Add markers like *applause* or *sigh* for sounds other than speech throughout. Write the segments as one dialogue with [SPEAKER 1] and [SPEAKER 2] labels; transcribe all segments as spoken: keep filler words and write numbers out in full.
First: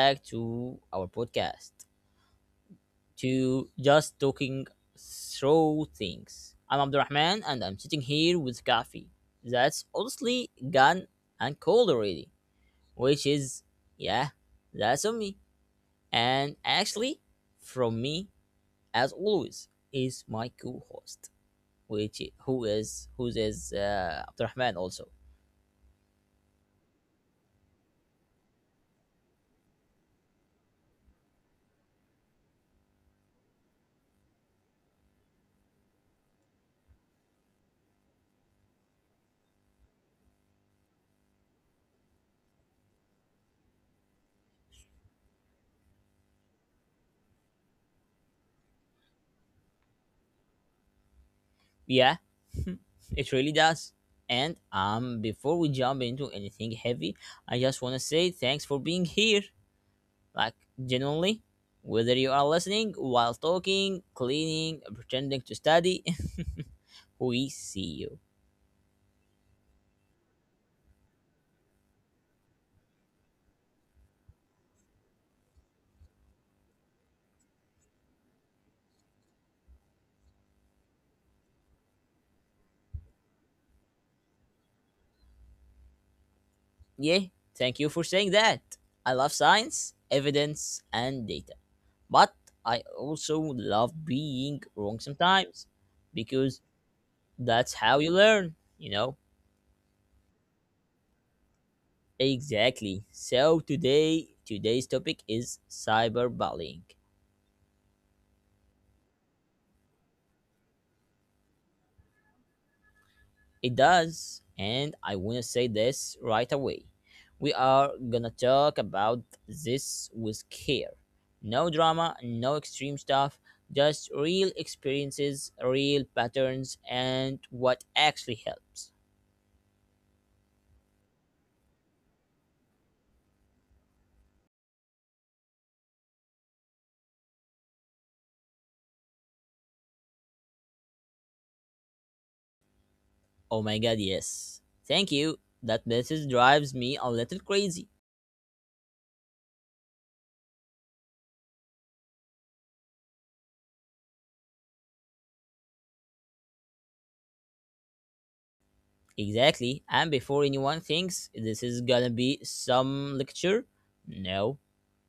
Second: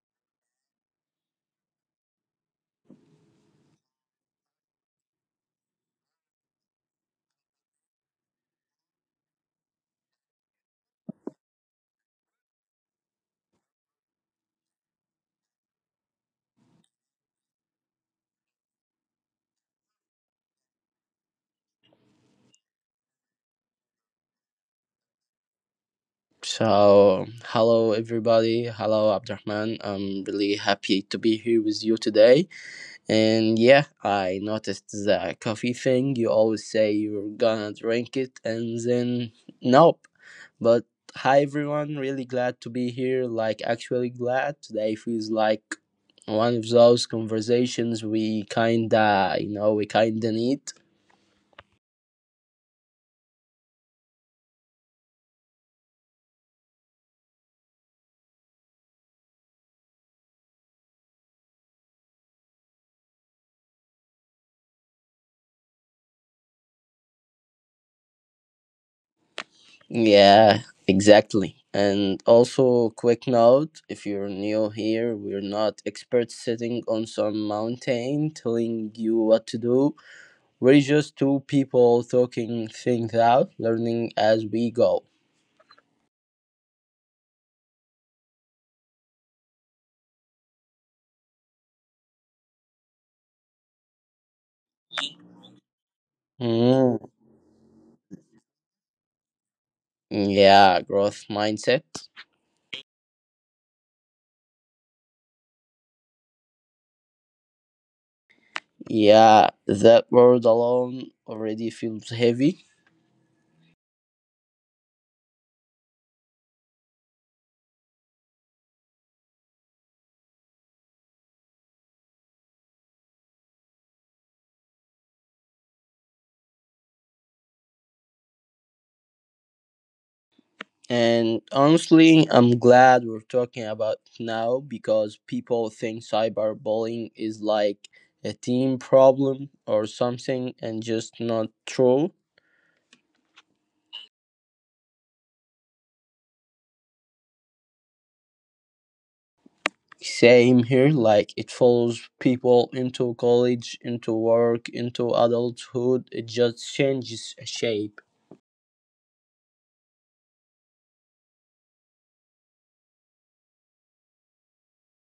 [SPEAKER 1] back to our podcast, to Just Talking Through Things. I'm Abdurrahman and I'm sitting here with Kafi. That's honestly gone and cold already, which is, yeah, that's on me. And actually, from me, as always, is my co host, which who is, who is uh, Abdurrahman also.
[SPEAKER 2] So, hello everybody. Hello Abdurrahman. I'm really happy to be here with you today. And yeah, I noticed the coffee thing. You always say you're gonna drink it and then nope. But hi everyone. Really glad to be here. Like actually glad. Today feels like one of those conversations we kinda, you know, we kinda need.
[SPEAKER 1] Yeah, *laughs* it really does. And um, before we jump into anything heavy, I just want to say thanks for being here. Like, genuinely, whether you are listening while talking, cleaning, pretending to study, *laughs* we see you.
[SPEAKER 2] Yeah, exactly. And also, quick note if you're new here, we're not experts sitting on some mountain telling you what to do. We're just two people talking things out, learning as we go.
[SPEAKER 1] Yeah, thank you for saying that. I love science, evidence, and data. But I also love being wrong sometimes because
[SPEAKER 2] Mm.
[SPEAKER 1] that's how you learn, you know.
[SPEAKER 2] Yeah, growth mindset.
[SPEAKER 1] Exactly. So today, today's topic is cyberbullying.
[SPEAKER 2] Yeah, that word alone already feels heavy.
[SPEAKER 1] It does, and I want to say this right away. We are gonna talk about this with care. No drama, no extreme stuff, just real experiences, real patterns, and what actually helps.
[SPEAKER 2] And honestly, I'm glad we're talking about it now because people think cyberbullying is like a team problem or something and just not true.
[SPEAKER 1] Oh my god, yes. Thank you. That message drives me a little crazy.
[SPEAKER 2] Same here, like it follows people into college, into work, into adulthood. It just changes shape.
[SPEAKER 1] Exactly. And before anyone thinks this is gonna be some lecture, no.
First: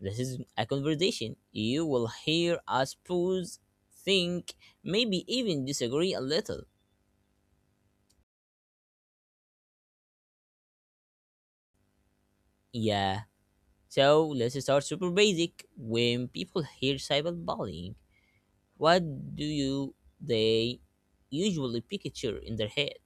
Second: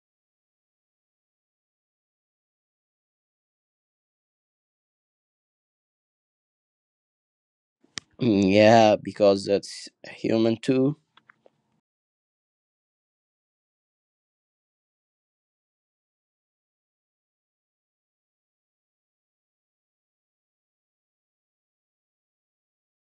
[SPEAKER 1] This is a conversation. You will hear us pause, think, maybe even disagree a little.
[SPEAKER 2] Mm, yeah, because that's human too.
[SPEAKER 1] Yeah. So let's start super basic. When people hear cyberbullying, what do you they usually picture in their head?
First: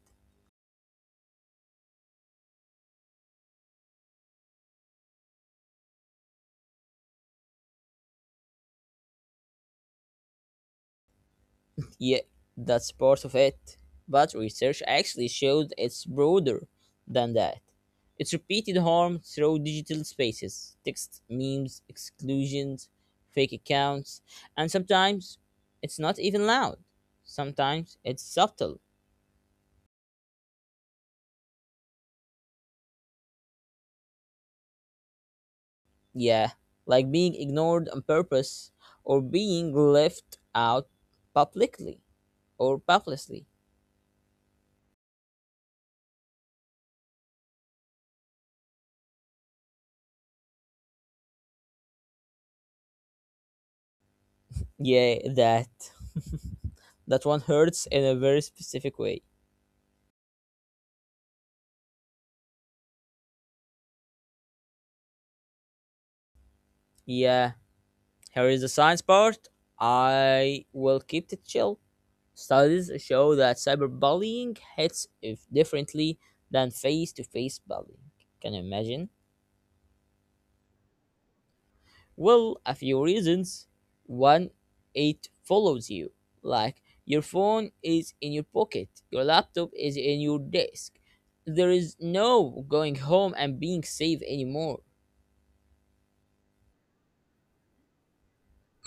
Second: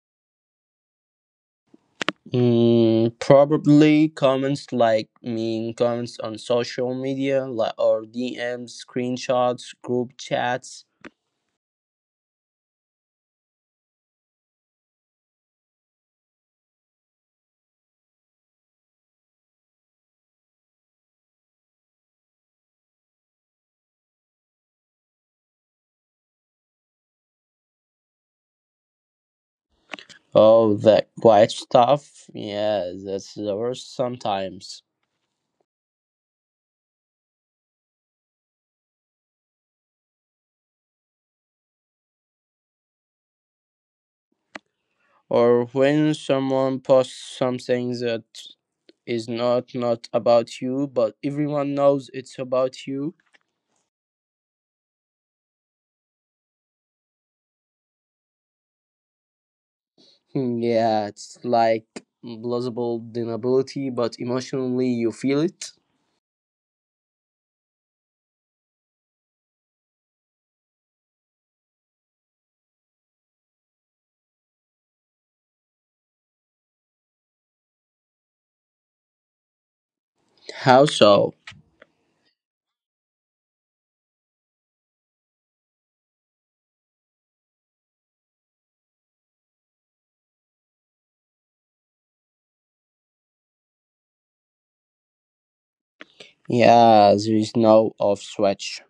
[SPEAKER 2] Mm, probably comments like mean comments on social media like, or D Ms, screenshots, group chats.
[SPEAKER 1] Yeah, that's part of it. But research actually shows it's broader than that. It's repeated harm through digital spaces, text, memes, exclusions, fake accounts, and sometimes it's not even loud. Sometimes it's subtle.
[SPEAKER 2] Oh, that quiet stuff. Yeah, that's the worst sometimes.
[SPEAKER 1] Yeah, like being ignored on purpose or being left out publicly or publicly.
[SPEAKER 2] Or when someone posts something that is not not about you, but everyone knows it's about you.
[SPEAKER 1] Yeah, that that one hurts in a very specific way.
[SPEAKER 2] Hmm, yeah, it's like plausible deniability, but emotionally you feel it.
[SPEAKER 1] Yeah, here is the science part. I will keep it chill. Studies show that cyberbullying hits if differently than face to face bullying. Can you imagine?
[SPEAKER 2] How so?
[SPEAKER 1] Well, a few reasons. One, it follows you. Like your phone is in your pocket, your laptop is in your desk. There is no going home and being safe anymore.
[SPEAKER 2] Yeah, there is no off switch.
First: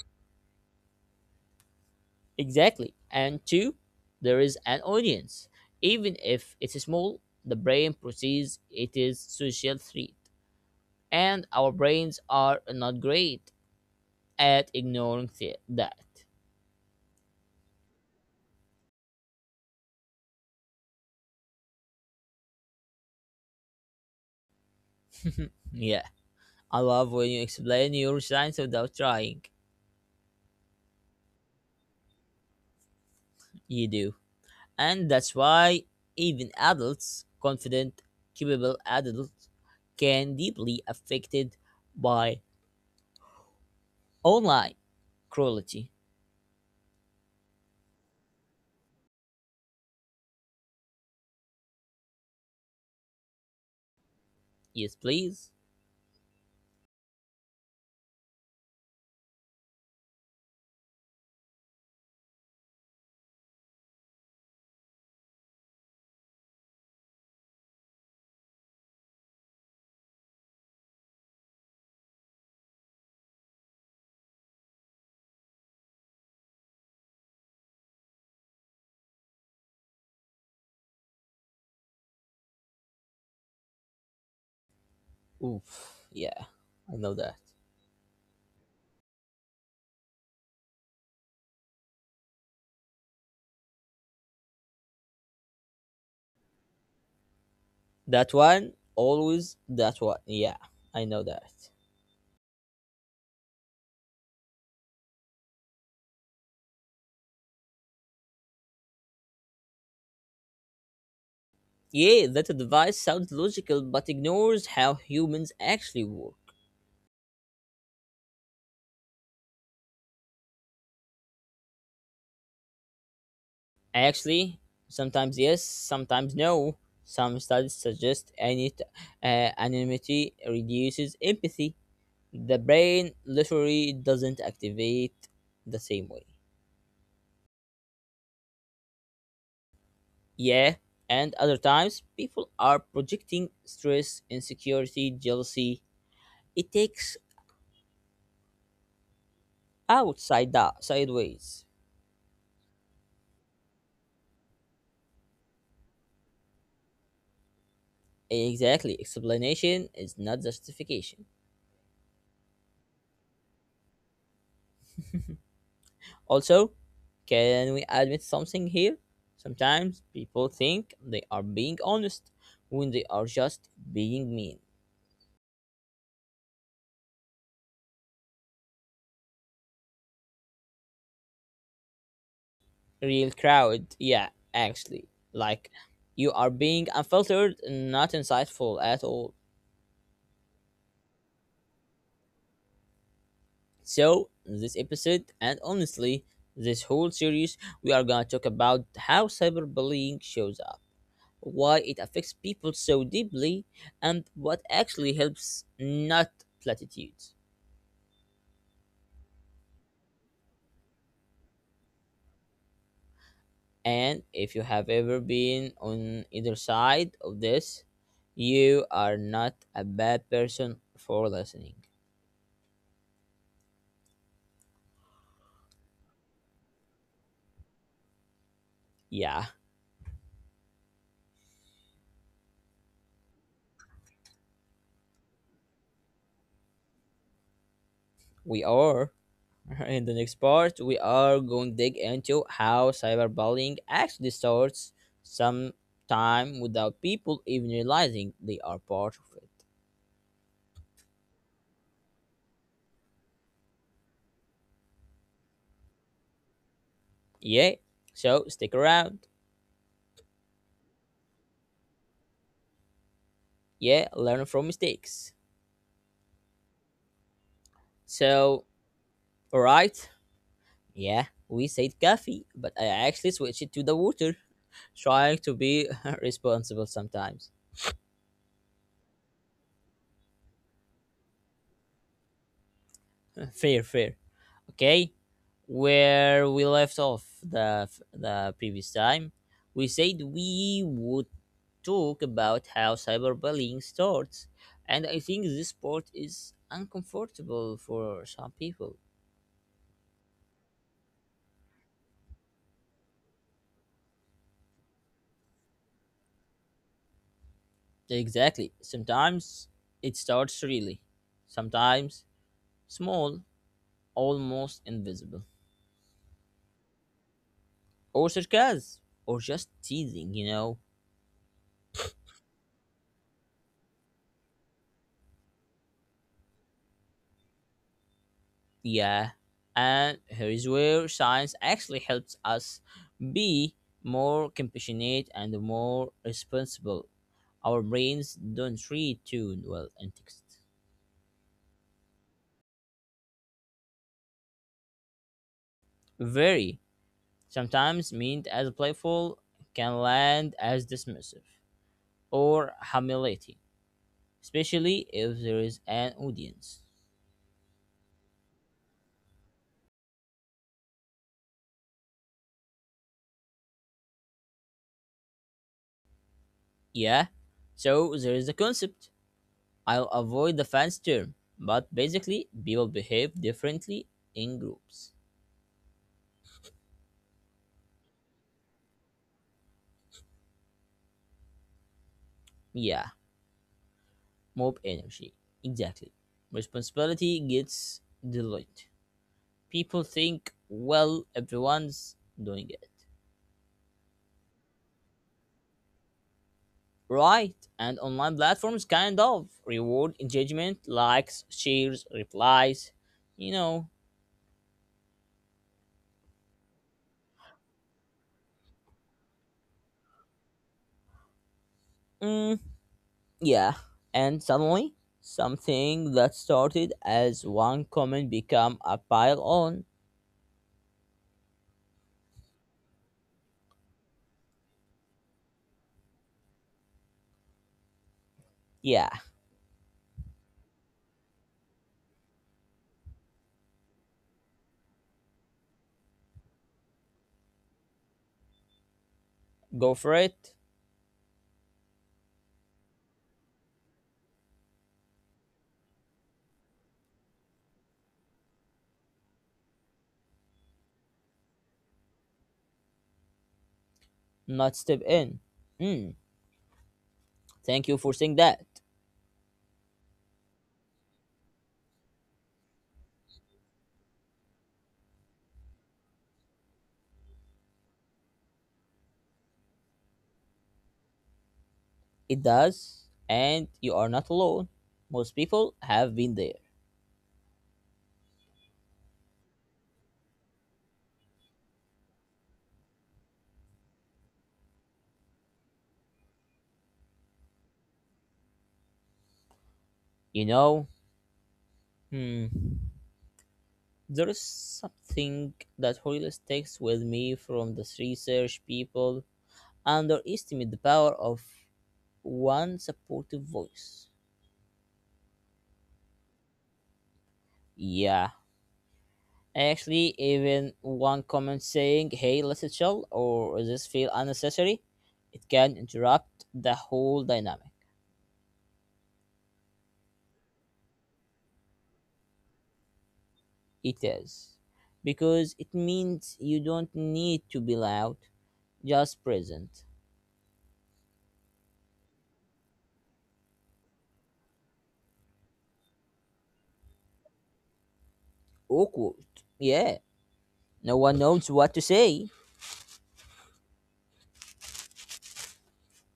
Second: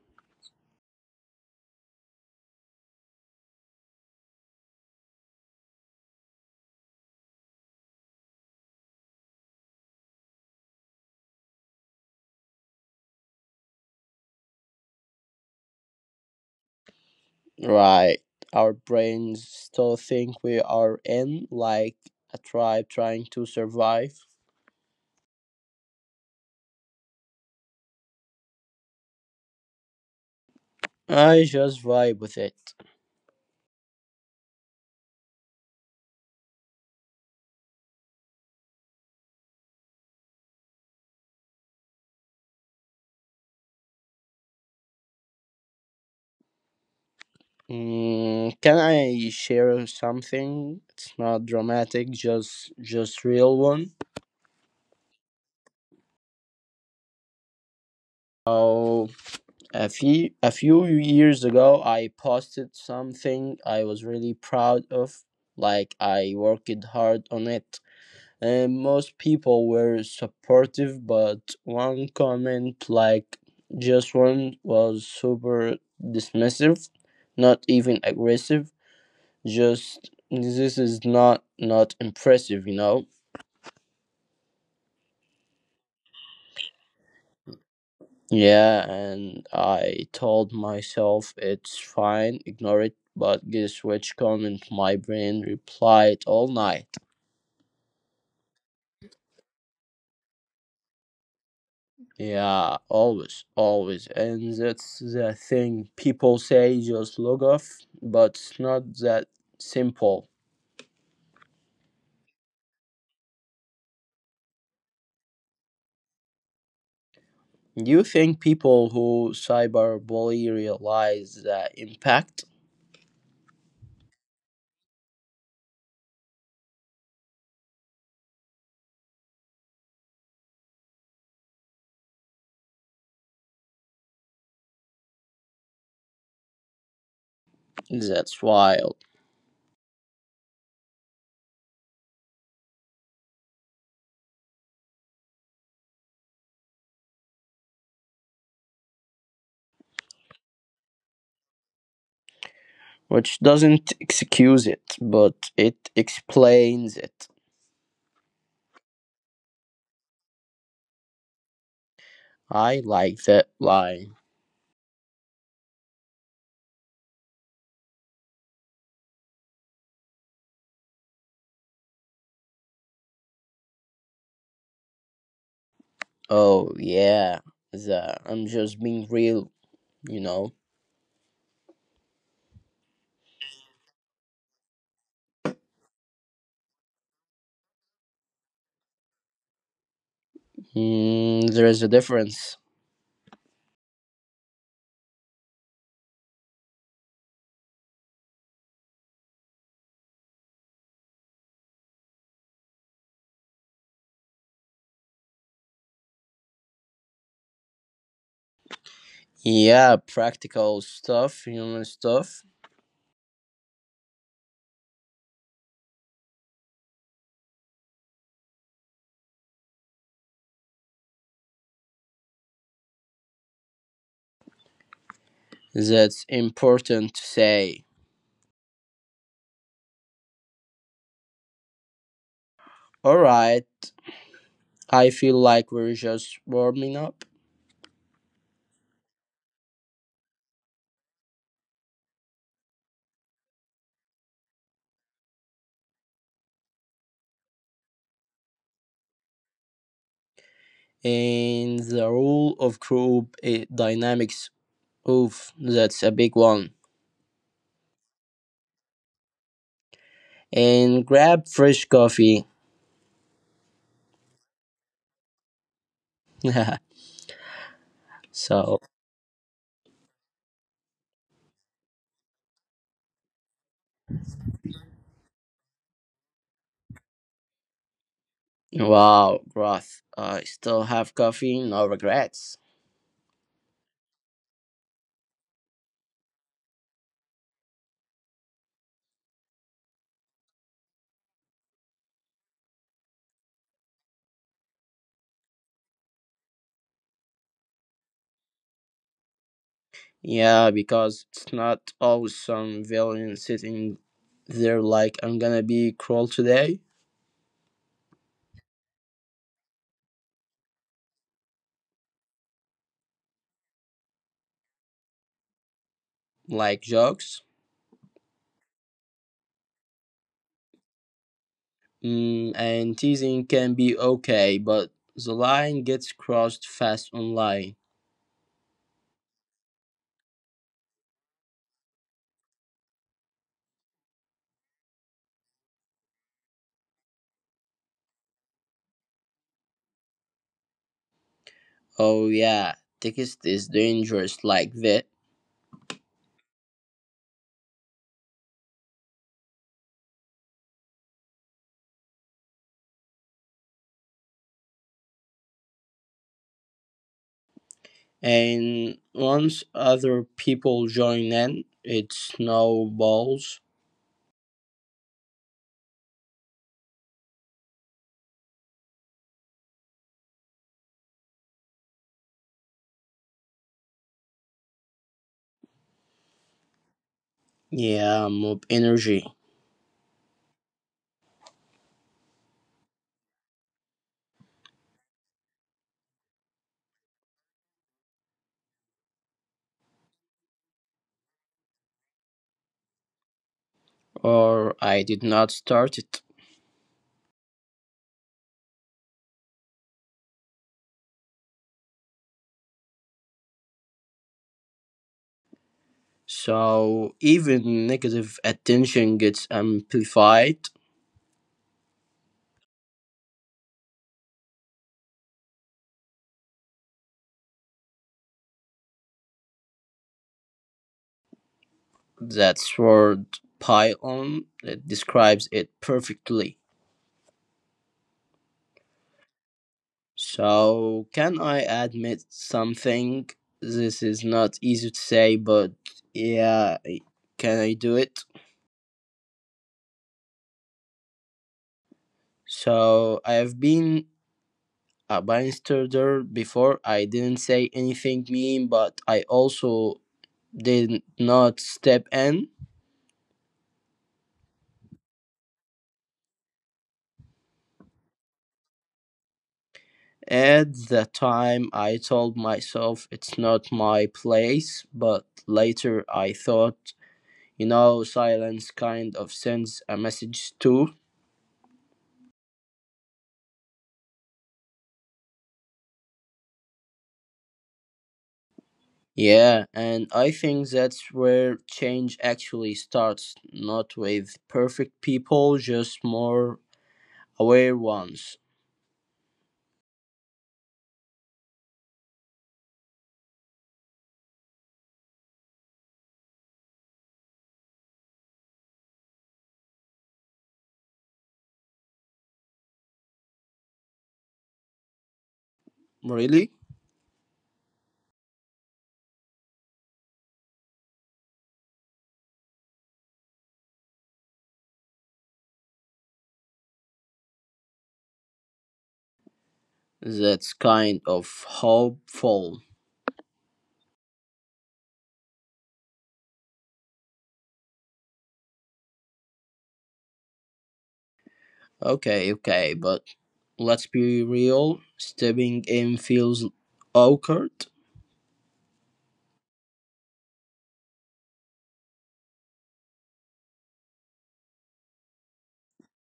[SPEAKER 1] Exactly. And two, there is an audience. Even if it's small, the brain perceives it is social threat. And our brains are not great at ignoring th- that.
[SPEAKER 2] Right. Our brains still think we are in, like, a tribe trying to survive.
[SPEAKER 1] *laughs* yeah, I love when you explain your science without trying.
[SPEAKER 2] I just vibe with it.
[SPEAKER 1] You do. And that's why even adults, confident, capable adults, can deeply affected by online cruelty.
[SPEAKER 2] Mm, can I share something? It's not dramatic, just just real one.
[SPEAKER 1] Yes, please.
[SPEAKER 2] Oh, a few a few years ago, I posted something I was really proud of. Like I worked hard on it. And most people were supportive, but one comment, like just one, was super dismissive, not even aggressive, just this is not not impressive, you know.
[SPEAKER 1] Oof. Yeah, I know that.
[SPEAKER 2] Yeah, and I told myself it's fine, ignore it, but guess which comment my brain replied all night.
[SPEAKER 1] That one, always that one. Yeah, I know that.
[SPEAKER 2] Yeah, always, always. And that's the thing people say, just log off, but it's not that simple.
[SPEAKER 1] Yeah, that advice sounds logical but ignores how humans actually work.
[SPEAKER 2] Do you think people who cyberbully realize the impact?
[SPEAKER 1] Actually, sometimes yes, sometimes no. Some studies suggest any t- uh, anonymity reduces empathy. The brain literally doesn't activate the same way.
[SPEAKER 2] That's wild.
[SPEAKER 1] Yeah, and other times people are projecting stress, insecurity, jealousy. It takes outside the sideways.
[SPEAKER 2] Which doesn't excuse it, but it explains it.
[SPEAKER 1] Exactly. Explanation is not justification.
[SPEAKER 2] I like that line.
[SPEAKER 1] Also, can we admit something here? Sometimes people think they are being honest when they are just being mean.
[SPEAKER 2] Oh, yeah, the I'm just being real, you know?
[SPEAKER 1] Real crowd, yeah, actually. Like, you are being unfiltered, not insightful at all.
[SPEAKER 2] Mm, there is a difference.
[SPEAKER 1] So, this episode, and honestly, this whole series, we are gonna talk about how cyberbullying shows up, why it affects people so deeply, and what actually helps, not platitudes.
[SPEAKER 2] Yeah, practical stuff, human stuff.
[SPEAKER 1] And if you have ever been on either side of this, you are not a bad person for listening.
[SPEAKER 2] That's important to say.
[SPEAKER 1] Yeah,
[SPEAKER 2] Alright, I feel like we're just warming up.
[SPEAKER 1] we are. *laughs* In the next part, we are going to dig into how cyberbullying actually starts sometime without people even realizing they are part of it.
[SPEAKER 2] And the rule of group eh, dynamics, oof, that's a big one.
[SPEAKER 1] Yeah, so stick around.
[SPEAKER 2] And grab fresh coffee.
[SPEAKER 1] Yeah, learn from mistakes.
[SPEAKER 2] *laughs*
[SPEAKER 1] So,
[SPEAKER 2] So,
[SPEAKER 1] alright, yeah, we said coffee, but I actually switched it to the water, trying to be *laughs* responsible sometimes.
[SPEAKER 2] wow, Groth, I still have coffee, no regrets.
[SPEAKER 1] *laughs* fair, fair. Okay, where we left off the the previous time, we said we would talk about how cyberbullying starts, and I think this part is uncomfortable for some people.
[SPEAKER 2] Yeah, because it's not always some villain sitting there like I'm gonna be cruel today.
[SPEAKER 1] Exactly. Sometimes it starts really. Sometimes small, almost invisible.
[SPEAKER 2] Like jokes.
[SPEAKER 1] Or sarcasm. Or just teasing, you know?
[SPEAKER 2] Mm, and teasing can be okay, but the line gets crossed fast online.
[SPEAKER 1] Yeah. And here is where science actually helps us be more compassionate and more responsible. Our brains don't read too well in text.
[SPEAKER 2] Oh yeah, text is dangerous like that.
[SPEAKER 1] Very, sometimes meant as playful, can land as dismissive or humiliating, especially if there is an audience.
[SPEAKER 2] And once other people join in, it snowballs.
[SPEAKER 1] Yeah, so there is the concept. I'll avoid the fans term, but basically, people behave differently in groups.
[SPEAKER 2] Yeah, mob energy.
[SPEAKER 1] Yeah, mob energy. Exactly. Responsibility gets delayed. People think, well, everyone's doing it.
[SPEAKER 2] Or I did not start it.
[SPEAKER 1] Right, and online platforms kind of reward engagement, likes, shares, replies, you know.
[SPEAKER 2] So even negative attention gets amplified.
[SPEAKER 1] Mm, yeah, and suddenly, something that started as one comment become a pile on.
[SPEAKER 2] That's word pile on. It describes it perfectly.
[SPEAKER 1] Yeah,
[SPEAKER 2] So, can I admit something? This is not easy to say, but yeah, can I do it?
[SPEAKER 1] go for it,
[SPEAKER 2] So, I have been a bystander before. I didn't say anything mean, but I also did not step in.
[SPEAKER 1] not step in. Mm, thank you for saying that.
[SPEAKER 2] At the time, I told myself it's not my place, but later I thought, you know, silence kind of sends a message too.
[SPEAKER 1] It does, and you are not alone. Most people have been there.
[SPEAKER 2] Yeah, and I think that's where change actually starts, not with perfect people, just more aware ones.
[SPEAKER 1] You know, hmm, there is something that always takes with me from this research, people underestimate the power of one supportive voice.
[SPEAKER 2] Really?
[SPEAKER 1] Yeah. Actually, even one comment saying, hey, let's chill, or this feel unnecessary, it can interrupt the whole dynamic.
[SPEAKER 2] That's kind of hopeful.
[SPEAKER 1] It is, because it means you don't need to be loud, just present.
[SPEAKER 2] Okay, okay, but let's be real. Stepping in feels awkward,
[SPEAKER 1] Awkward, yeah. No one knows what to say,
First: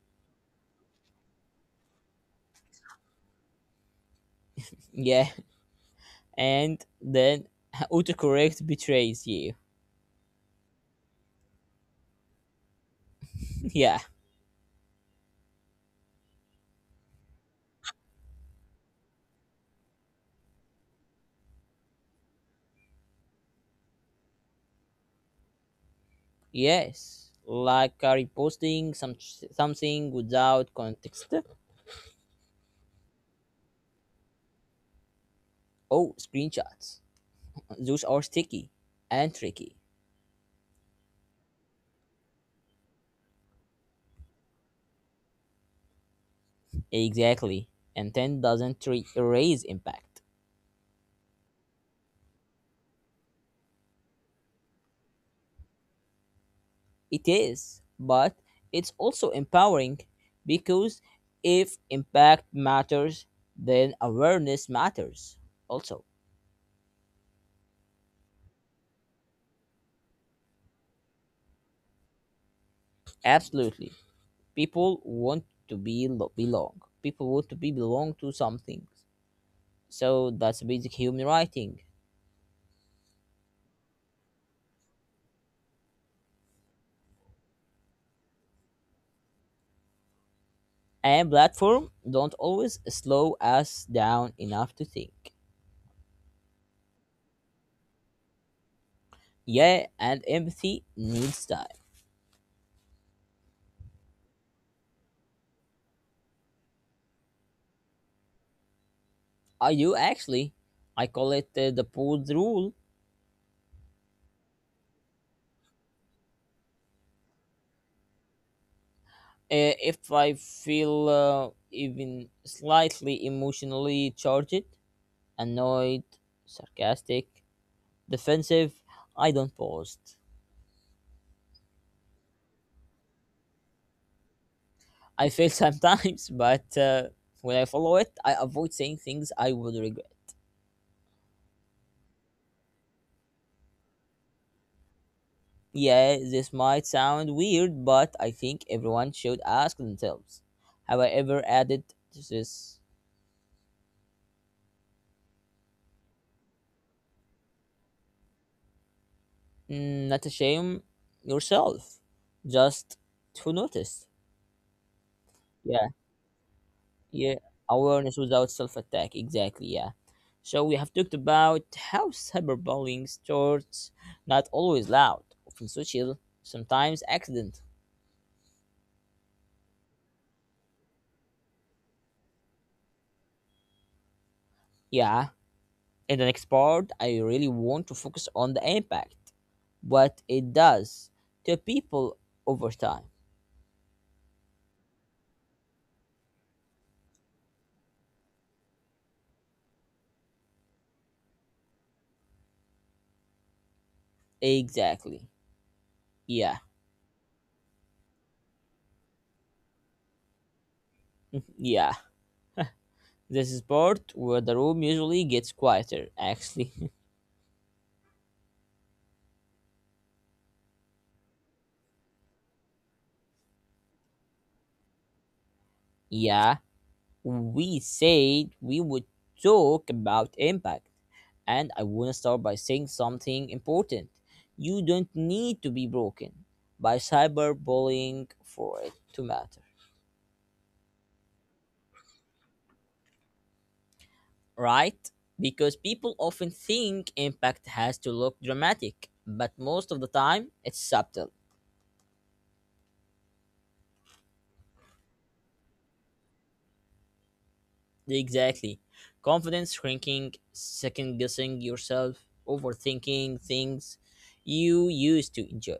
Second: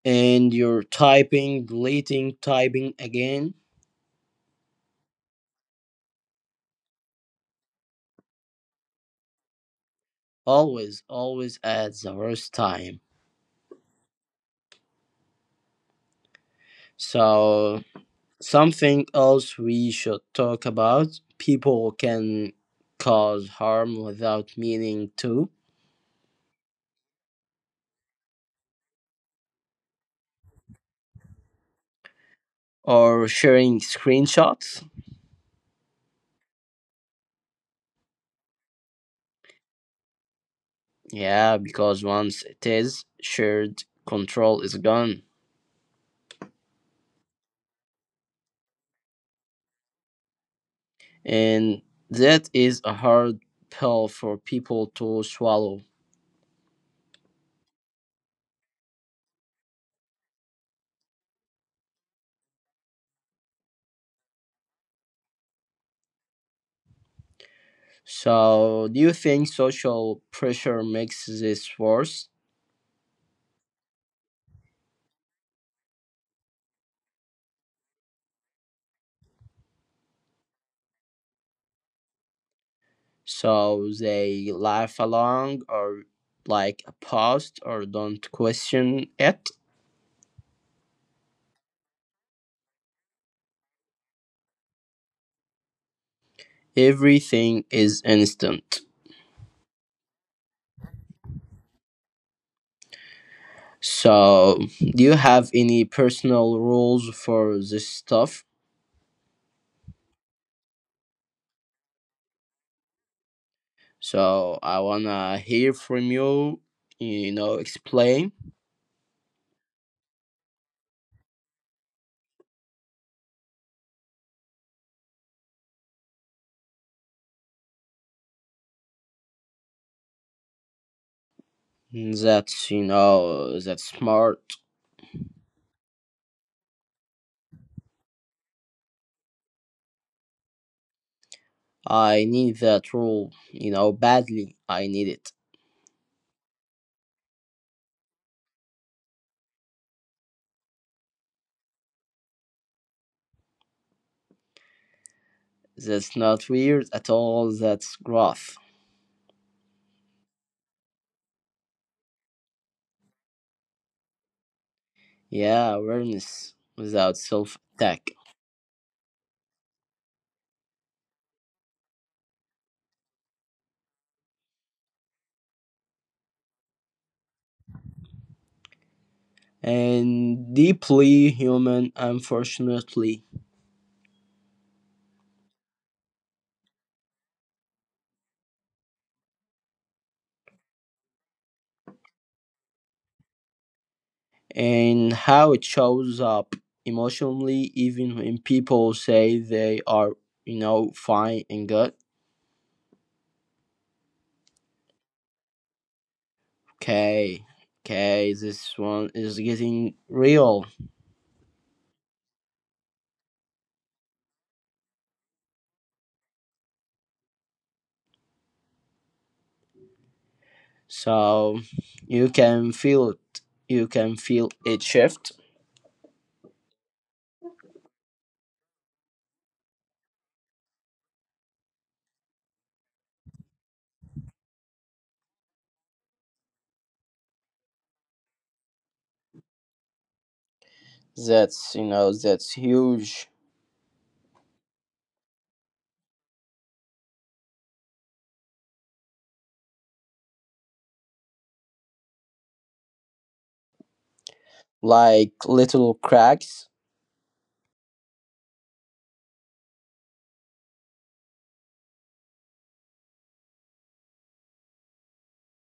[SPEAKER 2] and you're typing, deleting, typing again.
[SPEAKER 1] yeah. And then *laughs* autocorrect betrays you,
[SPEAKER 2] Always, always at the worst time.
[SPEAKER 1] *laughs* yeah.
[SPEAKER 2] So something else we should talk about, people can cause harm without meaning to,
[SPEAKER 1] Yes, like uh, reposting some something without context.
[SPEAKER 2] or sharing screenshots.
[SPEAKER 1] Oh, screenshots. Those are sticky and tricky.
[SPEAKER 2] Yeah, because once it is shared, control is gone.
[SPEAKER 1] Exactly. Intent doesn't re- erase impact.
[SPEAKER 2] And that is a hard pill for people to swallow.
[SPEAKER 1] It is, but it's also empowering because if impact matters, then awareness matters also.
[SPEAKER 2] So, do you think social pressure makes this worse?
[SPEAKER 1] Absolutely. People want to be lo- belong. People want to be belong to something. So that's basic human writing.
[SPEAKER 2] So they laugh along or like a post or don't question it?
[SPEAKER 1] And platform don't always slow us down enough to think.
[SPEAKER 2] Everything is instant.
[SPEAKER 1] Yeah, and empathy needs time.
[SPEAKER 2] So, do you have any personal rules for this stuff?
[SPEAKER 1] I do actually. I call it uh, the pause rule.
[SPEAKER 2] So, I wanna hear from you, you know, explain.
[SPEAKER 1] Uh, if I feel uh, even slightly emotionally charged, annoyed, sarcastic, defensive, I don't post.
[SPEAKER 2] That's, you know, that's smart.
[SPEAKER 1] I fail *laughs* sometimes, but uh, when I follow it, I avoid saying things I would regret.
[SPEAKER 2] I need that rule, you know, badly. I need it.
[SPEAKER 1] Yeah, this might sound weird, but I think everyone should ask themselves, have I ever added to this?
[SPEAKER 2] That's not weird at all. That's growth.
[SPEAKER 1] Mm, Not a shame yourself, just to notice.
[SPEAKER 2] Yeah,
[SPEAKER 1] Yeah.
[SPEAKER 2] awareness without
[SPEAKER 1] Yeah,
[SPEAKER 2] self attack.
[SPEAKER 1] awareness without self attack. Exactly, yeah. So we have talked about how cyberbullying starts, not always loud, often social, sometimes accident.
[SPEAKER 2] And deeply human, unfortunately.
[SPEAKER 1] Yeah, in the next part, I really want to focus on the impact, what it does to people over time.
[SPEAKER 2] And how it shows up emotionally even when people say they are, you know, fine and good.
[SPEAKER 1] Exactly. Yeah,
[SPEAKER 2] Okay, okay, this one is getting real.
[SPEAKER 1] yeah. This is part where the room usually gets quieter, actually.
[SPEAKER 2] So you can feel it, you can feel it shift.
[SPEAKER 1] *laughs* yeah. We said we would talk about impact. And I want to start by saying something important. You don't need to be broken by cyberbullying for it to matter,
[SPEAKER 2] That's, you know, that's huge.
[SPEAKER 1] right? Because people often think impact has to look dramatic, but most of the time it's subtle.
[SPEAKER 2] Like little cracks.
[SPEAKER 1] Exactly. Confidence shrinking, second guessing yourself, overthinking things you used to enjoy.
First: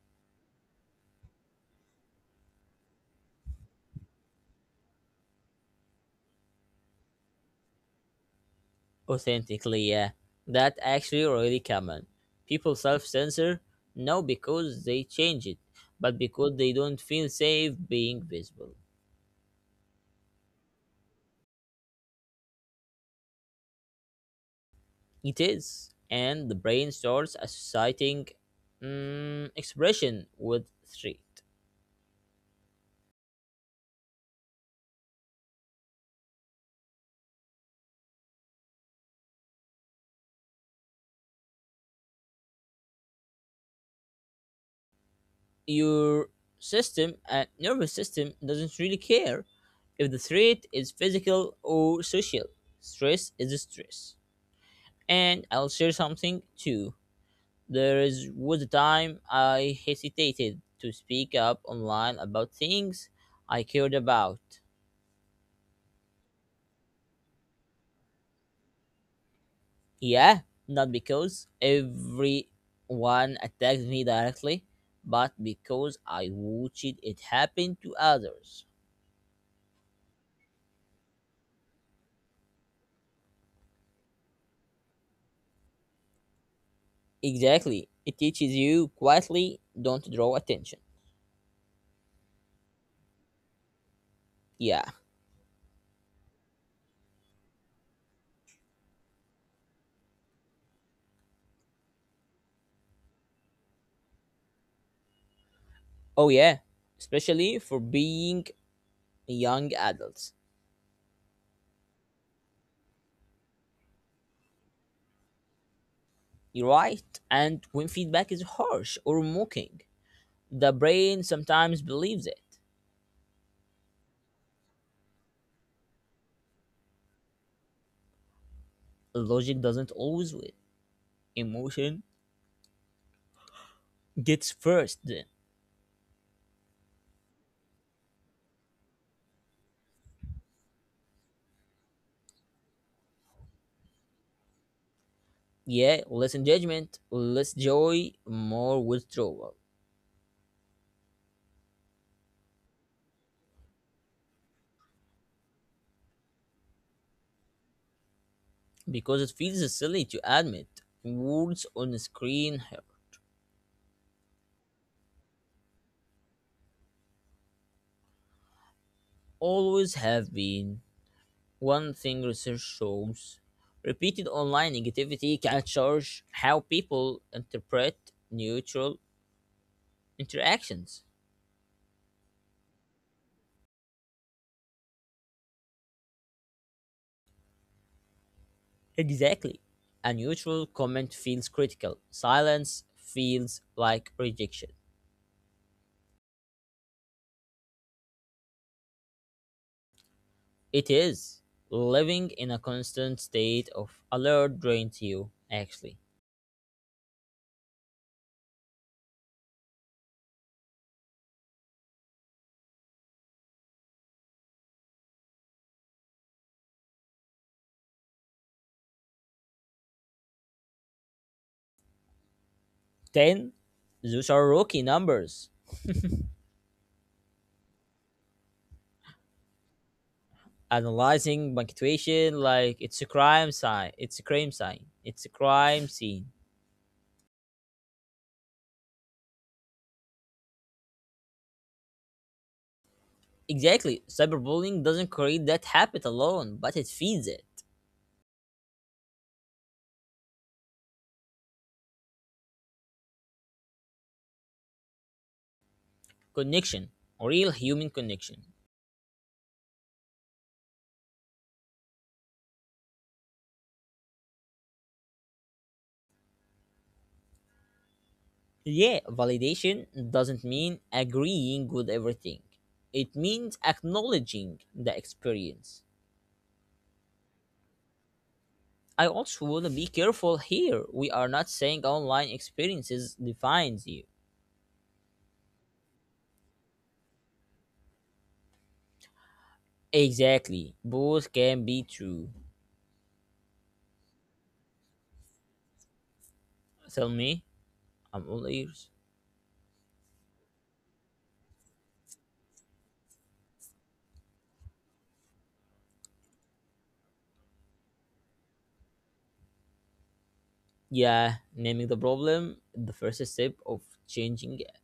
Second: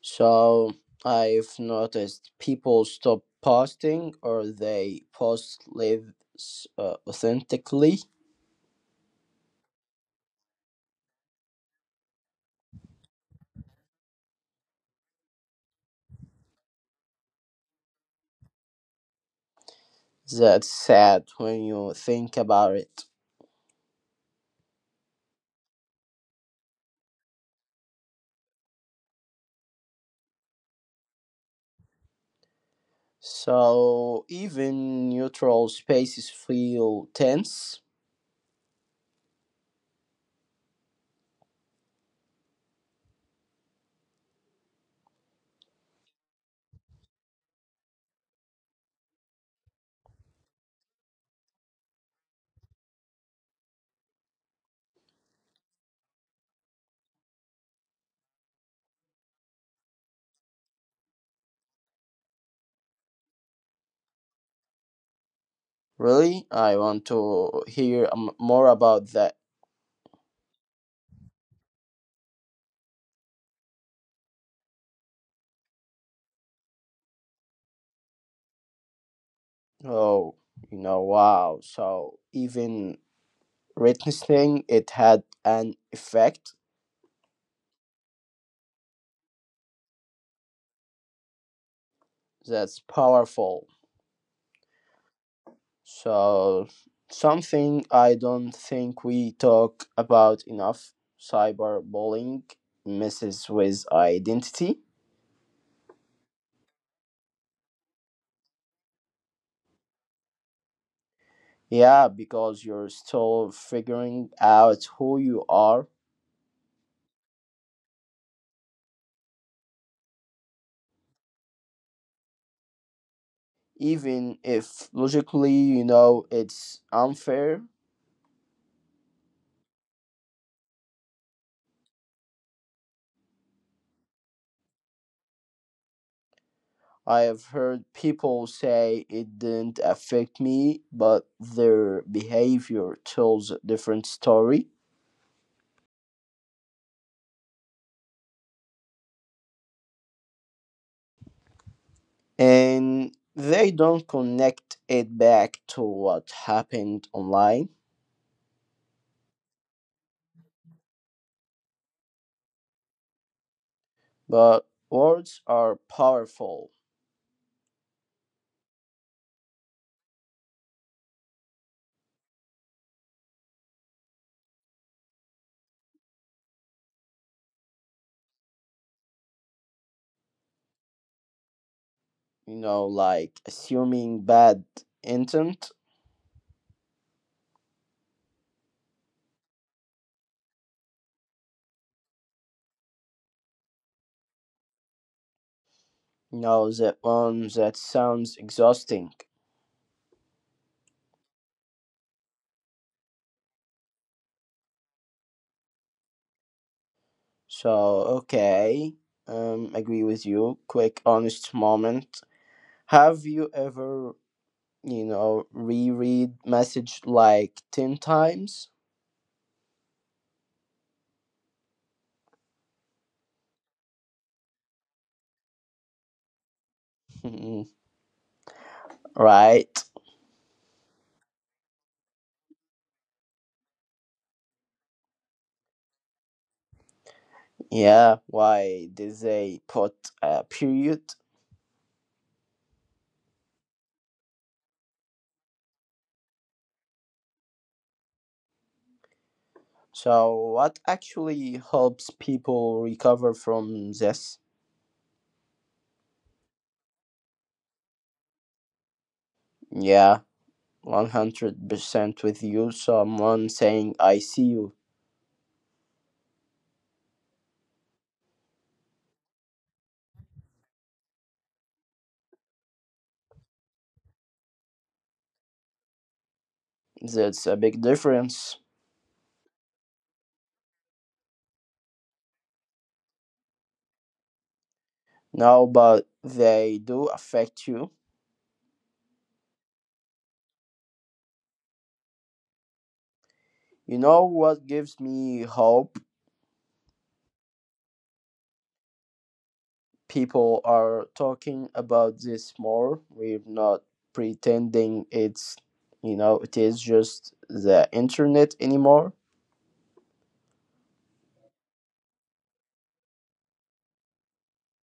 [SPEAKER 2] So I've noticed people stop posting or they post live uh, authentically.
[SPEAKER 1] Authentically, yeah. That actually really common. People self censor not because they change it, but because they don't feel safe being visible.
[SPEAKER 2] That's sad when you think about it.
[SPEAKER 1] It is. And the brain starts associating mm, expression with threat.
[SPEAKER 2] So even neutral spaces feel tense.
[SPEAKER 1] Your system and nervous system doesn't really care if the threat is physical or social. Stress is stress. And I'll share something too. There is was a time I hesitated to speak up online about things I cared about.
[SPEAKER 2] Really? I want to hear um, more about that.
[SPEAKER 1] Yeah, not because everyone attacked me directly, but because I watched it happen to others.
[SPEAKER 2] Oh, you know, wow. So even witnessing it had an effect.
[SPEAKER 1] Exactly. It teaches you quietly, don't draw attention.
[SPEAKER 2] That's powerful.
[SPEAKER 1] Yeah.
[SPEAKER 2] So something I don't think we talk about enough, cyberbullying messes with identity.
[SPEAKER 1] Oh yeah. Especially for being young adults.
[SPEAKER 2] Yeah, because you're still figuring out who you are,
[SPEAKER 1] You're right. And when feedback is harsh or mocking, the brain sometimes believes it.
[SPEAKER 2] even if logically, you know, it's unfair.
[SPEAKER 1] Logic doesn't always win. Emotion gets first then.
[SPEAKER 2] I have heard people say it didn't affect me, but their behavior tells a different story.
[SPEAKER 1] Yeah, less engagement, less joy, more withdrawal.
[SPEAKER 2] And they don't connect it back to what happened online.
[SPEAKER 1] Because it feels silly to admit words on a screen hurt.
[SPEAKER 2] But words are powerful,
[SPEAKER 1] Always have been. One thing research shows, repeated online negativity can change how people interpret neutral interactions.
[SPEAKER 2] you know, like assuming bad intent.
[SPEAKER 1] Exactly. A neutral comment feels critical. Silence feels like rejection.
[SPEAKER 2] No, that um, that sounds exhausting.
[SPEAKER 1] It is. Living in a constant state of alert drains you, actually.
[SPEAKER 2] So, okay, um, agree with you. Quick, honest moment. Have you ever, you know, reread message like ten times? *laughs*
[SPEAKER 1] ten. Those are rookie numbers.
[SPEAKER 2] Mhm. Right.
[SPEAKER 1] Analyzing punctuation like it's a crime sign. It's a crime sign. It's a crime scene.
[SPEAKER 2] Yeah. Why did they put a period?
[SPEAKER 1] Exactly. Cyberbullying doesn't create that habit alone, but it feeds it.
[SPEAKER 2] So, what actually helps people recover from this?
[SPEAKER 1] Connection. Real human connection.
[SPEAKER 2] Yeah, one hundred percent with you. Someone saying, "I see you."
[SPEAKER 1] Yeah, validation doesn't mean agreeing with everything. It means acknowledging the experience.
[SPEAKER 2] That's a big difference.
[SPEAKER 1] I also want to be careful here. We are not saying online experiences defines you.
[SPEAKER 2] No, but they do affect you.
[SPEAKER 1] Exactly. Both can be true.
[SPEAKER 2] You know what gives me hope?
[SPEAKER 1] Tell me, I'm all ears.
[SPEAKER 2] People are talking about this more. We're not pretending it's, you know, it is just the internet anymore.
[SPEAKER 1] Yeah, naming the problem, the first step of changing it.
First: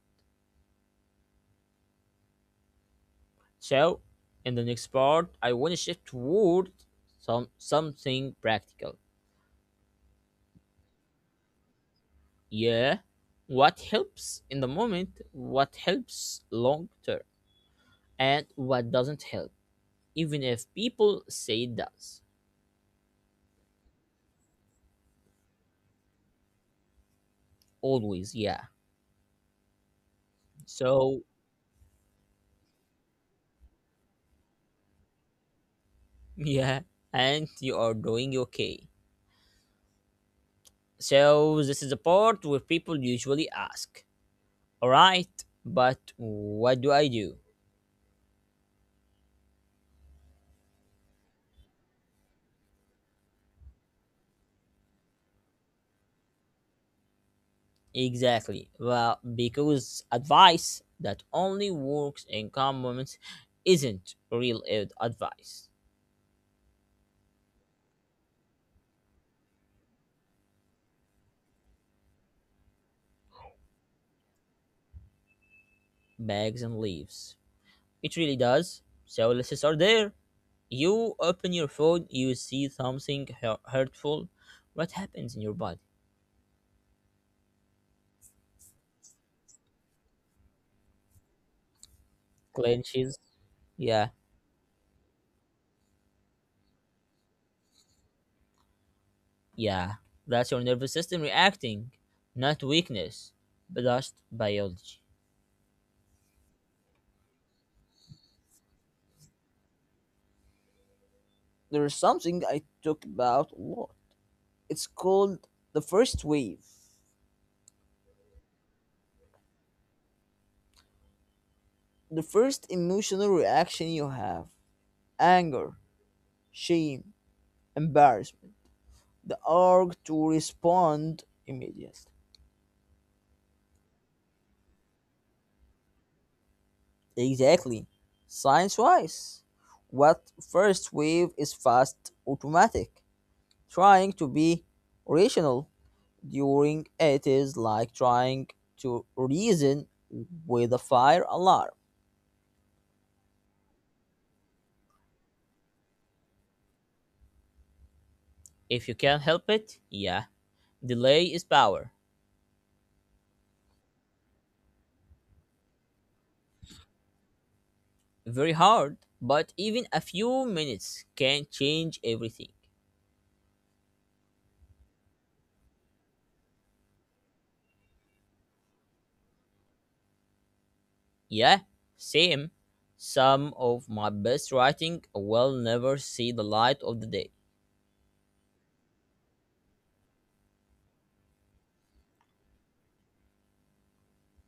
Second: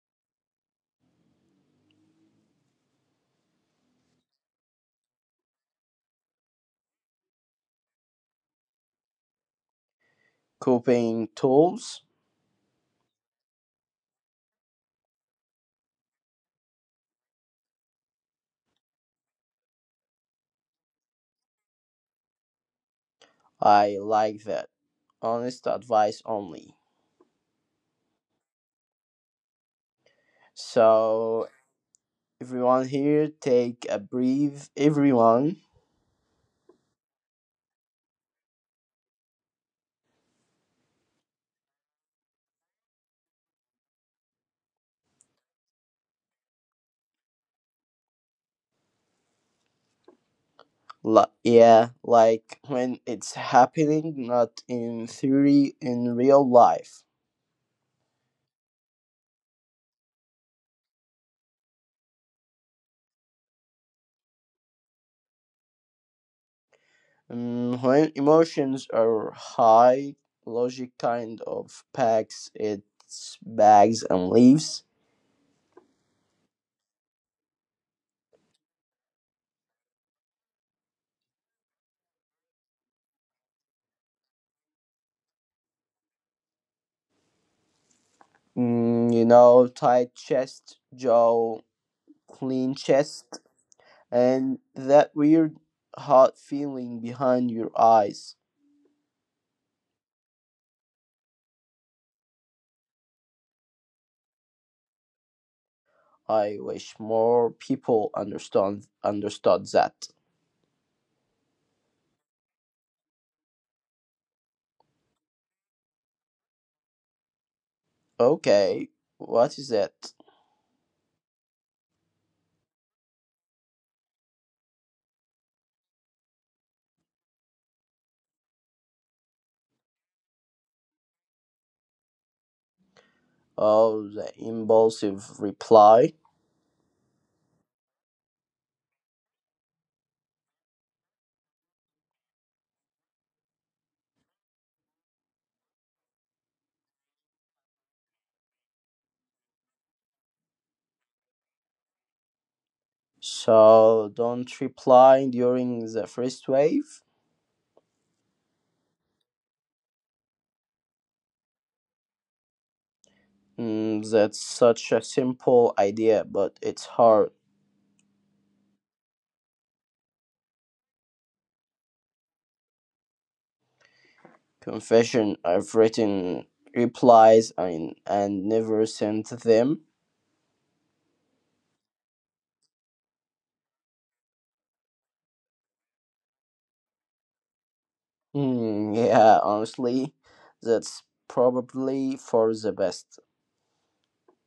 [SPEAKER 1] So, in the next part, I want to shift toward some something practical.
[SPEAKER 2] Coping tools.
[SPEAKER 1] Yeah. What helps in the moment, what helps long term, and what doesn't help, even if people say it does.
[SPEAKER 2] I like that. Honest advice only.
[SPEAKER 1] Always, yeah. So,
[SPEAKER 2] So, everyone here, take a breathe. Everyone
[SPEAKER 1] *laughs* yeah, and you are doing okay. So, this is the part where people usually ask, all right, but what do I do?
[SPEAKER 2] Li- yeah, like when it's happening, not in theory, in real life.
[SPEAKER 1] Exactly. Well, because advice that only works in calm moments isn't real ad- advice.
[SPEAKER 2] Mm, when emotions are high, logic kind of packs its bags and leaves.
[SPEAKER 1] Bags and leaves. It really does. Services are there. You open your phone, you see something hu- hurtful. What happens in your body?
[SPEAKER 2] Mm, you know, tight chest, jaw, clean
[SPEAKER 1] Clenches.
[SPEAKER 2] chest,
[SPEAKER 1] Yeah,
[SPEAKER 2] and that weird hot feeling behind your eyes.
[SPEAKER 1] yeah. That's your nervous system reacting, not weakness, but just biology.
[SPEAKER 2] I wish more people understand understood that.
[SPEAKER 1] There is something I talk about a lot. It's called the first wave.
[SPEAKER 2] Okay, what is it?
[SPEAKER 1] The first emotional reaction you have, anger, shame, embarrassment. The urge to respond immediately.
[SPEAKER 2] Of the impulsive reply.
[SPEAKER 1] Exactly. Science wise, what first wave is fast automatic, trying to be rational during it is like trying to reason with a fire alarm.
[SPEAKER 2] So don't reply during the first wave.
[SPEAKER 1] If you can help it, yeah, delay is power.
[SPEAKER 2] Mm, that's such a simple idea, but it's hard.
[SPEAKER 1] Very hard, but even a few minutes can change everything.
[SPEAKER 2] Confession, I've written replies and, and never sent them.
[SPEAKER 1] Yeah, same. Some of my best writing will never see the light of the day.
[SPEAKER 2] Mm, yeah, honestly, that's probably for the best.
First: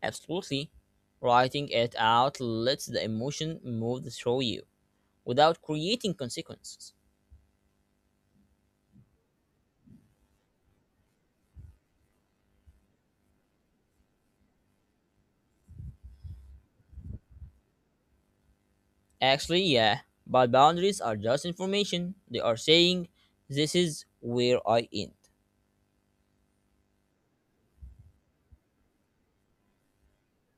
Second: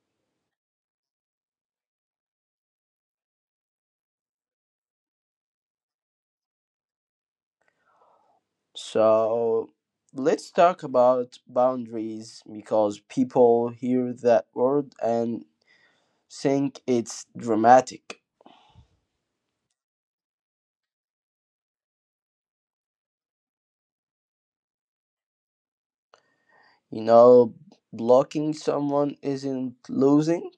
[SPEAKER 1] Absolutely. Writing it out lets the emotion move through you without creating consequences.
[SPEAKER 2] So let's talk about boundaries because people hear that word and think it's dramatic.
[SPEAKER 1] Actually, yeah, but boundaries are just information. They are saying, this is where I end.
[SPEAKER 2] You know, blocking someone isn't losing.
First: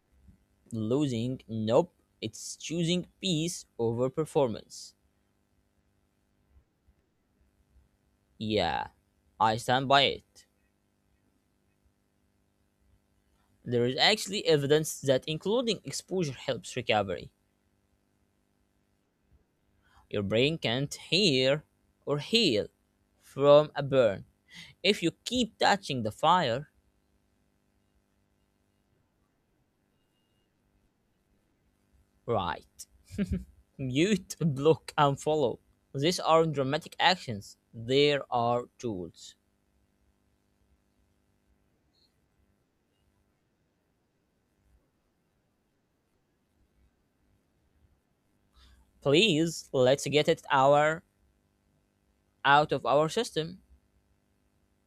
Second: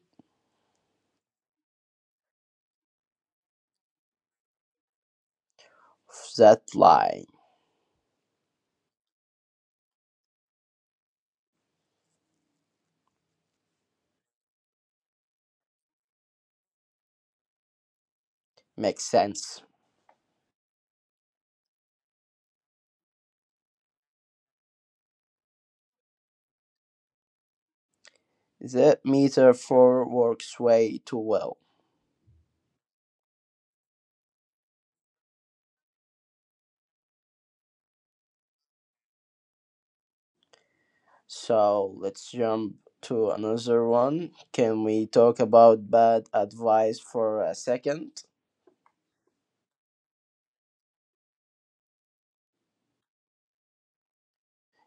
[SPEAKER 1] Losing, nope, it's choosing peace over performance.
[SPEAKER 2] That line
[SPEAKER 1] Yeah, I stand by it. There is actually evidence that including exposure helps recovery.
[SPEAKER 2] makes sense.
[SPEAKER 1] Your brain can't hear or heal from a burn if you keep touching the fire,
[SPEAKER 2] That metaphor works way too well.
[SPEAKER 1] right. *laughs* Mute, block, and follow. These aren't dramatic actions. There are tools.
[SPEAKER 2] So let's jump to another one. Can we talk about bad advice for a second?
[SPEAKER 1] Please, let's get it our out of our system.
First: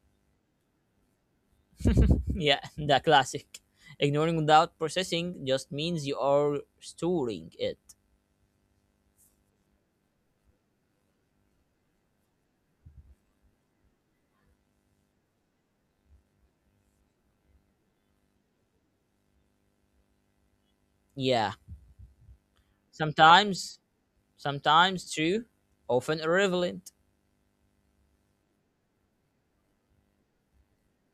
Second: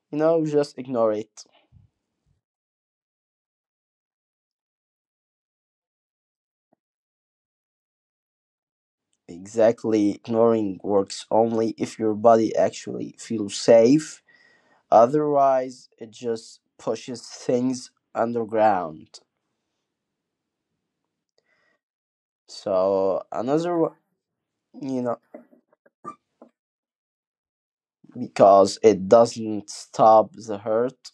[SPEAKER 2] You know, just ignore it.
[SPEAKER 1] *laughs* Yeah, the classic. Ignoring without processing just means you are storing it.
[SPEAKER 2] Exactly, ignoring works only if your body actually feels safe. Otherwise, it just pushes things underground.
[SPEAKER 1] Yeah.
[SPEAKER 2] So
[SPEAKER 1] Sometimes,
[SPEAKER 2] another, you
[SPEAKER 1] sometimes
[SPEAKER 2] know,
[SPEAKER 1] true, often irrelevant.
[SPEAKER 2] because it doesn't stop the hurt.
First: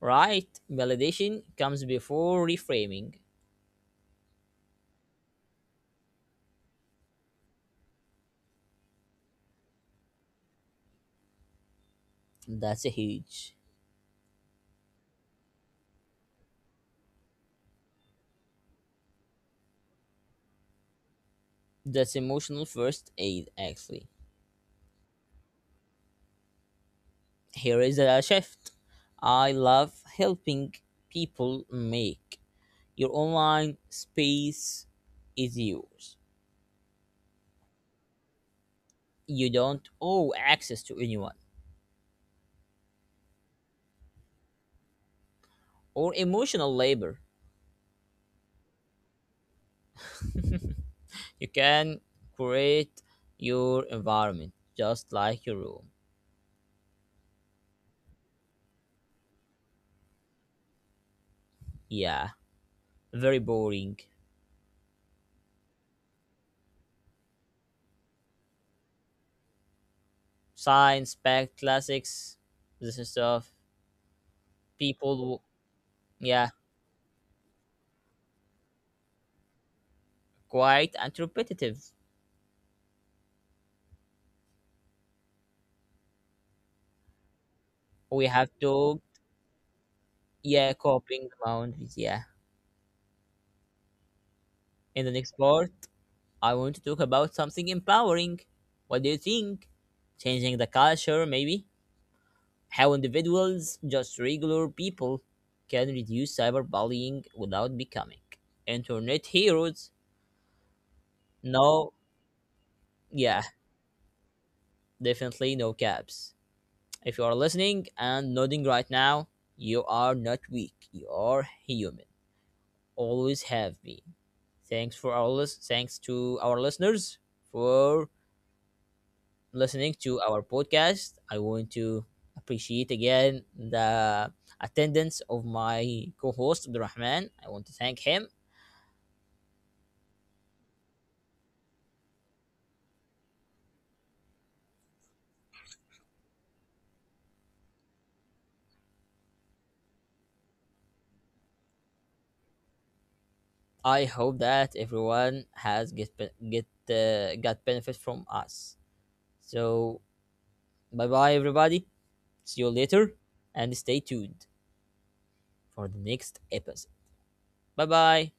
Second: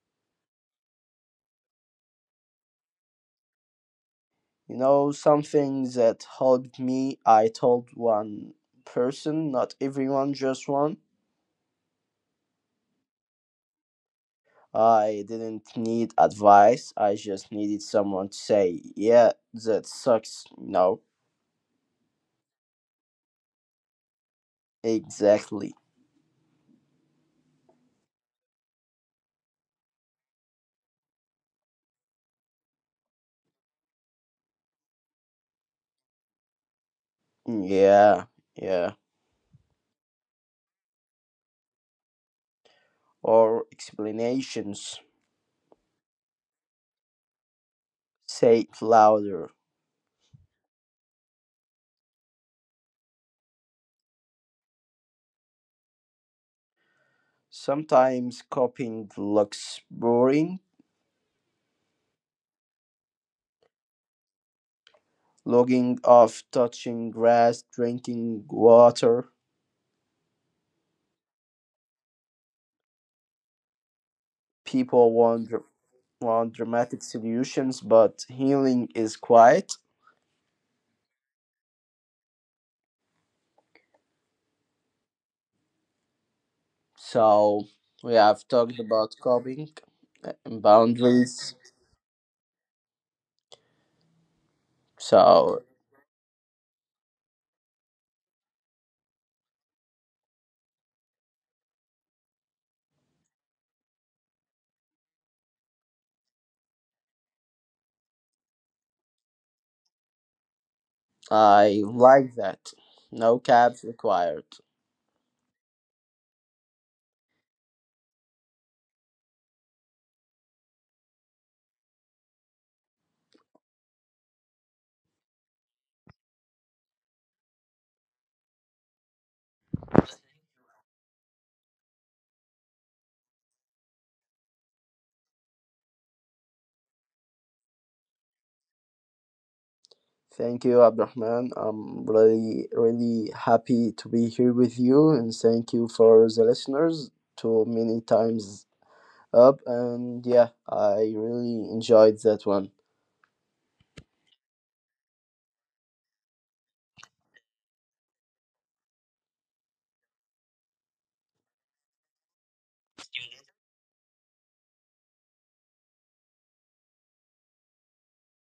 [SPEAKER 1] Right? Validation comes before reframing.
[SPEAKER 2] You know, something that helped me. I told one person, not everyone, just one.
[SPEAKER 1] That's a huge.
[SPEAKER 2] I didn't need advice. I just needed someone to say, "Yeah, that sucks." No,
[SPEAKER 1] That's emotional first aid, actually.
[SPEAKER 2] exactly.
[SPEAKER 1] Here is a shift. I love helping people make your online space is yours.
[SPEAKER 2] Yeah, yeah.
[SPEAKER 1] You don't owe access to anyone
[SPEAKER 2] Or explanations.
[SPEAKER 1] or emotional labor.
[SPEAKER 2] Say it louder.
[SPEAKER 1] *laughs* You can create your environment just like your room.
[SPEAKER 2] Sometimes coping looks boring,
[SPEAKER 1] Yeah, very boring.
[SPEAKER 2] logging off, touching grass, drinking water.
[SPEAKER 1] Science packed classics, this is stuff.
[SPEAKER 2] People
[SPEAKER 1] People, who-
[SPEAKER 2] want, dr-
[SPEAKER 1] yeah,
[SPEAKER 2] want dramatic solutions, but healing is quiet.
[SPEAKER 1] quiet and repetitive.
[SPEAKER 2] So we
[SPEAKER 1] We have
[SPEAKER 2] have talked
[SPEAKER 1] to,
[SPEAKER 2] about coping and
[SPEAKER 1] yeah, coping the
[SPEAKER 2] boundaries.
[SPEAKER 1] mountains, yeah. In the next
[SPEAKER 2] So
[SPEAKER 1] part, I want to talk about something empowering. What do you think? Changing the culture, maybe? How individuals, just regular people, can reduce cyberbullying without becoming internet heroes.
[SPEAKER 2] I
[SPEAKER 1] No,
[SPEAKER 2] like that. No
[SPEAKER 1] yeah,
[SPEAKER 2] caps required.
[SPEAKER 1] definitely no caps. If you are listening and nodding right now, you are not weak, you are human, always have been. Thanks for our lis- thanks to our listeners for listening to our podcast. I want to appreciate again the attendance of my co-host Abdurrahman. I want to thank him.
[SPEAKER 2] Thank you, Abdurrahman. I'm really, really happy to be here with you, and thank you for the listeners to many times up. And yeah, I really enjoyed that one.
[SPEAKER 1] I hope that everyone has get be- get uh, got benefit from us. So bye bye everybody. See you later and stay tuned for the next episode. Bye bye.